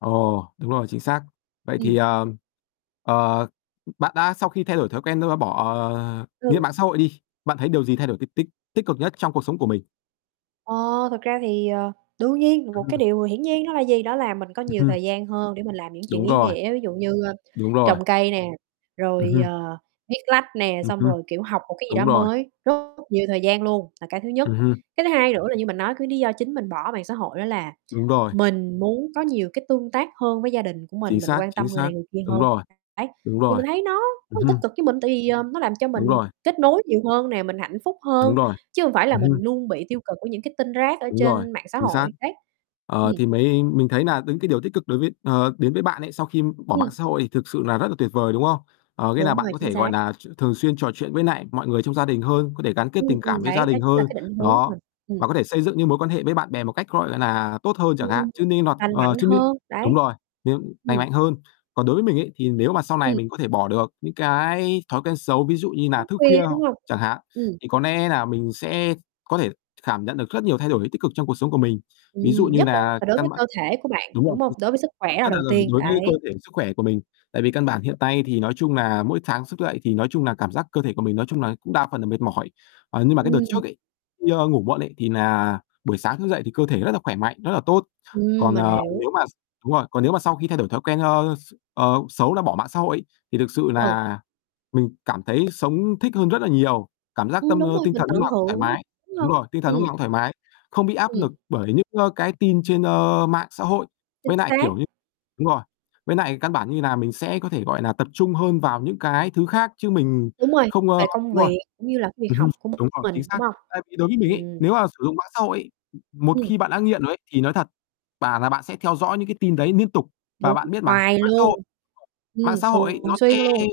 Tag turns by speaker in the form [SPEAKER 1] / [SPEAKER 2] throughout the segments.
[SPEAKER 1] Ồ. Đúng rồi, chính xác. Vậy thì,
[SPEAKER 2] Ừm.
[SPEAKER 1] ờ, ờ, bạn đã sau khi thay đổi thói quen thôi và bỏ, ờ, nghĩa là,
[SPEAKER 2] Ừ.
[SPEAKER 1] mạng xã hội đi, bạn thấy điều gì thay đổi t tích tích cực nhất trong cuộc sống của mình?
[SPEAKER 2] Ờ, thực ra thì, ờ, đương nhiên là
[SPEAKER 1] Ừ.
[SPEAKER 2] một cái điều hiển nhiên đó là gì, đó là mình có
[SPEAKER 1] Ừm
[SPEAKER 2] nhiều
[SPEAKER 1] hưm.
[SPEAKER 2] thời gian hơn để mình làm những chuyện
[SPEAKER 1] Đúng
[SPEAKER 2] ý
[SPEAKER 1] rồi.
[SPEAKER 2] nghĩa, ví dụ như, ơ,
[SPEAKER 1] Đúng rồi.
[SPEAKER 2] trồng cây nè,
[SPEAKER 1] Ừm
[SPEAKER 2] rồi,
[SPEAKER 1] hưm.
[SPEAKER 2] ờ, viết lách nè,
[SPEAKER 1] Ừm
[SPEAKER 2] xong
[SPEAKER 1] hưm,
[SPEAKER 2] rồi, kiểu, học một cái gì
[SPEAKER 1] đúng
[SPEAKER 2] đó
[SPEAKER 1] rồi.
[SPEAKER 2] mới, rất nhiều thời gian luôn, là cái thứ nhất.
[SPEAKER 1] Ừm hưm.
[SPEAKER 2] Cái thứ hai nữa là như mình nói, cái lý do chính mình bỏ mạng xã hội đó là
[SPEAKER 1] Đúng rồi.
[SPEAKER 2] mình muốn có nhiều cái tương tác hơn với gia đình của mình,
[SPEAKER 1] Chính
[SPEAKER 2] mình
[SPEAKER 1] xác,
[SPEAKER 2] quan
[SPEAKER 1] chính
[SPEAKER 2] tâm người
[SPEAKER 1] xác.
[SPEAKER 2] này người kia
[SPEAKER 1] Đúng
[SPEAKER 2] hơn.
[SPEAKER 1] rồi,
[SPEAKER 2] Đấy,
[SPEAKER 1] đúng
[SPEAKER 2] thì
[SPEAKER 1] rồi.
[SPEAKER 2] mình thấy nó rất
[SPEAKER 1] Ừm
[SPEAKER 2] là tích
[SPEAKER 1] hưm.
[SPEAKER 2] cực với mình tại vì, ờ, nó làm cho
[SPEAKER 1] Đúng
[SPEAKER 2] mình
[SPEAKER 1] rồi.
[SPEAKER 2] kết nối nhiều hơn nè, mình hạnh phúc
[SPEAKER 1] Đúng
[SPEAKER 2] hơn,
[SPEAKER 1] rồi,
[SPEAKER 2] chứ hông phải là
[SPEAKER 1] ừm hưm.
[SPEAKER 2] mình luôn bị tiêu cực của những cái tin rác ở
[SPEAKER 1] Đúng rồi,
[SPEAKER 2] trên mạng xã
[SPEAKER 1] chính xác.
[SPEAKER 2] hội, đấy.
[SPEAKER 1] Ờ,
[SPEAKER 2] Ừm.
[SPEAKER 1] thì mới mình thấy nà những cái điều tích cực đối với ờ, đến với bạn ấy, sau khi bỏ mạng
[SPEAKER 2] Ừm.
[SPEAKER 1] xã hội thì thực sự là rất là tuyệt vời, đúng không? Ờ, nghĩa là
[SPEAKER 2] Đúng
[SPEAKER 1] bạn
[SPEAKER 2] rồi,
[SPEAKER 1] có
[SPEAKER 2] chính
[SPEAKER 1] thể,
[SPEAKER 2] xác.
[SPEAKER 1] gọi nà, ch thường xuyên trò chuyện với nại mọi người trong gia đình hơn, có thể gắn kết
[SPEAKER 2] Ừm,
[SPEAKER 1] tình cảm
[SPEAKER 2] ừm,
[SPEAKER 1] với gia
[SPEAKER 2] đấy, đó
[SPEAKER 1] đình
[SPEAKER 2] chính là
[SPEAKER 1] hơn.
[SPEAKER 2] cái định hướng của
[SPEAKER 1] Đó,
[SPEAKER 2] mình, ừm.
[SPEAKER 1] và có thể xây dựng những mối quan hệ với bạn bè một cách, gọi nà, tốt hơn chẳng hạn.
[SPEAKER 2] Ừm,
[SPEAKER 1] Chứ nên hoặc
[SPEAKER 2] lành
[SPEAKER 1] ờ,
[SPEAKER 2] mạnh
[SPEAKER 1] chứ n
[SPEAKER 2] hơn,
[SPEAKER 1] đúng
[SPEAKER 2] đấy.
[SPEAKER 1] rồi, nên lành
[SPEAKER 2] Ừm.
[SPEAKER 1] mạnh hơn. Còn đối với mình ấy, thì nếu mà sau này
[SPEAKER 2] Ừm.
[SPEAKER 1] mình có thể bỏ được những cái thói quen xấu, ví dụ như nà
[SPEAKER 2] Thức
[SPEAKER 1] thức
[SPEAKER 2] khuya,
[SPEAKER 1] khuya h
[SPEAKER 2] đúng hông?
[SPEAKER 1] chẳng hạn,
[SPEAKER 2] Ừm.
[SPEAKER 1] thì có lẽ nà mình sẽ có thể khảm nhận được rất nhiều thay đổi tích cực trong cuộc sống của mình. Ví dụ
[SPEAKER 2] Ừm,
[SPEAKER 1] như
[SPEAKER 2] nhất là
[SPEAKER 1] nà
[SPEAKER 2] đối
[SPEAKER 1] căn
[SPEAKER 2] với
[SPEAKER 1] bản
[SPEAKER 2] cơ thể của bạn,
[SPEAKER 1] đúng rồi,
[SPEAKER 2] đúng hông?
[SPEAKER 1] chính xác,
[SPEAKER 2] Đối với sức khỏe là
[SPEAKER 1] rất
[SPEAKER 2] đầu
[SPEAKER 1] là là
[SPEAKER 2] tiên,
[SPEAKER 1] đối với cơ
[SPEAKER 2] đấy.
[SPEAKER 1] thể sức khỏe của mình. Tại vì căn bản hiện tay thì nói chung nà mỗi sáng sức dậy thì nói chung nà cảm giác cơ thể của mình nói chung là cũng đa phần là mệt mỏi. Ờ, nhưng mà cái đợt
[SPEAKER 2] Ừm.
[SPEAKER 1] trước ấy, đi, ơ, ngủ muộn ấy, thì nà buổi sáng thức dậy thì cơ thể rất là khỏe mạnh, rất là tốt.
[SPEAKER 2] Ừm,
[SPEAKER 1] Còn,
[SPEAKER 2] mình
[SPEAKER 1] ờ,
[SPEAKER 2] hiểu.
[SPEAKER 1] nếu mà x đúng rồi, còn nếu mà sau khi thay đổi thói quen, ơ, x ờ, xấu, là bỏ mạng xã hội ấy, thì thực sự
[SPEAKER 2] Ừ.
[SPEAKER 1] nà mình cảm thấy sống thích hơn rất là nhiều. Cảm giác
[SPEAKER 2] Ừm,
[SPEAKER 1] tâm
[SPEAKER 2] đúng
[SPEAKER 1] ơ,
[SPEAKER 2] rồi,
[SPEAKER 1] tinh
[SPEAKER 2] mình
[SPEAKER 1] thần núc
[SPEAKER 2] tận
[SPEAKER 1] nào cũng thoải
[SPEAKER 2] hưởng,
[SPEAKER 1] mái.
[SPEAKER 2] đúng
[SPEAKER 1] Đúng
[SPEAKER 2] hông?
[SPEAKER 1] rồi, tinh thần lúc
[SPEAKER 2] Ừm.
[SPEAKER 1] nào cũng thoải mái. Không bị áp
[SPEAKER 2] Ừm.
[SPEAKER 1] nực bởi những, ơ, cái tin trên, ơ, mạng xã hội. Với
[SPEAKER 2] Chính
[SPEAKER 1] nại,
[SPEAKER 2] xác.
[SPEAKER 1] kiểu như đúng rồi, với nại căn bản như nà mình sẽ có thể, gọi nà, tập trung hơn vào những cái thứ khác chứ mình
[SPEAKER 2] Đúng rồi,
[SPEAKER 1] không, ơ
[SPEAKER 2] về công
[SPEAKER 1] đúng rồi.
[SPEAKER 2] việc cũng như là cái việc
[SPEAKER 1] Ừm hưm.
[SPEAKER 2] học của
[SPEAKER 1] Đúng rồi, chính
[SPEAKER 2] mình, đúng
[SPEAKER 1] xác.
[SPEAKER 2] hông?
[SPEAKER 1] Tại vì đối với mình ấy,
[SPEAKER 2] Ừm.
[SPEAKER 1] nếu mà sử dụng mạng xã hội ấy, một
[SPEAKER 2] Ừm.
[SPEAKER 1] khi bạn đã nghiện rồi ấy, thì nói thật, bảo nà bạn sẽ theo dõi những cái tin đấy niên tục. Và
[SPEAKER 2] Đúng,
[SPEAKER 1] bạn biết mà
[SPEAKER 2] hoài
[SPEAKER 1] mạng xã
[SPEAKER 2] luôn,
[SPEAKER 1] hội mạng
[SPEAKER 2] ừm,
[SPEAKER 1] xã hội ấy,
[SPEAKER 2] thường
[SPEAKER 1] nó
[SPEAKER 2] xuyên
[SPEAKER 1] sẽ
[SPEAKER 2] luôn.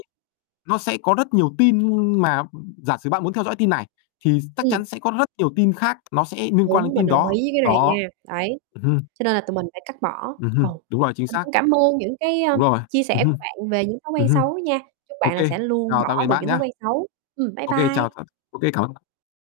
[SPEAKER 1] nó sẽ có rất nhiều tin mà giả sử bạn muốn theo dõi tin này thì chắc
[SPEAKER 2] Ừm.
[SPEAKER 1] chắn sẽ có rất nhiều tin khác, nó sẽ niên quan đến
[SPEAKER 2] Đúng, mình
[SPEAKER 1] tin
[SPEAKER 2] đồng
[SPEAKER 1] đó.
[SPEAKER 2] ý với cái này
[SPEAKER 1] Đó,
[SPEAKER 2] nha. Đấy,
[SPEAKER 1] ừm hưm.
[SPEAKER 2] cho nên là tụi mình phải cắt bỏ.
[SPEAKER 1] Ừm
[SPEAKER 2] Ừ,
[SPEAKER 1] hưm, đúng rồi, chính
[SPEAKER 2] mình
[SPEAKER 1] xác.
[SPEAKER 2] cũng cảm ơn những cái, a,
[SPEAKER 1] Đúng rồi.
[SPEAKER 2] chia
[SPEAKER 1] Ừm
[SPEAKER 2] sẻ
[SPEAKER 1] hưm,
[SPEAKER 2] của bạn về những thói
[SPEAKER 1] ừm
[SPEAKER 2] quen
[SPEAKER 1] hưm.
[SPEAKER 2] xấu nha, chúc
[SPEAKER 1] Ô
[SPEAKER 2] bạn
[SPEAKER 1] kê,
[SPEAKER 2] sẽ luôn
[SPEAKER 1] chào
[SPEAKER 2] bỏ
[SPEAKER 1] tạm biệt
[SPEAKER 2] được
[SPEAKER 1] bạn
[SPEAKER 2] những thói
[SPEAKER 1] nhá.
[SPEAKER 2] quen xấu. Ừm, bye
[SPEAKER 1] Ô kê, chào
[SPEAKER 2] bye.
[SPEAKER 1] thật ô kê cảm ơn b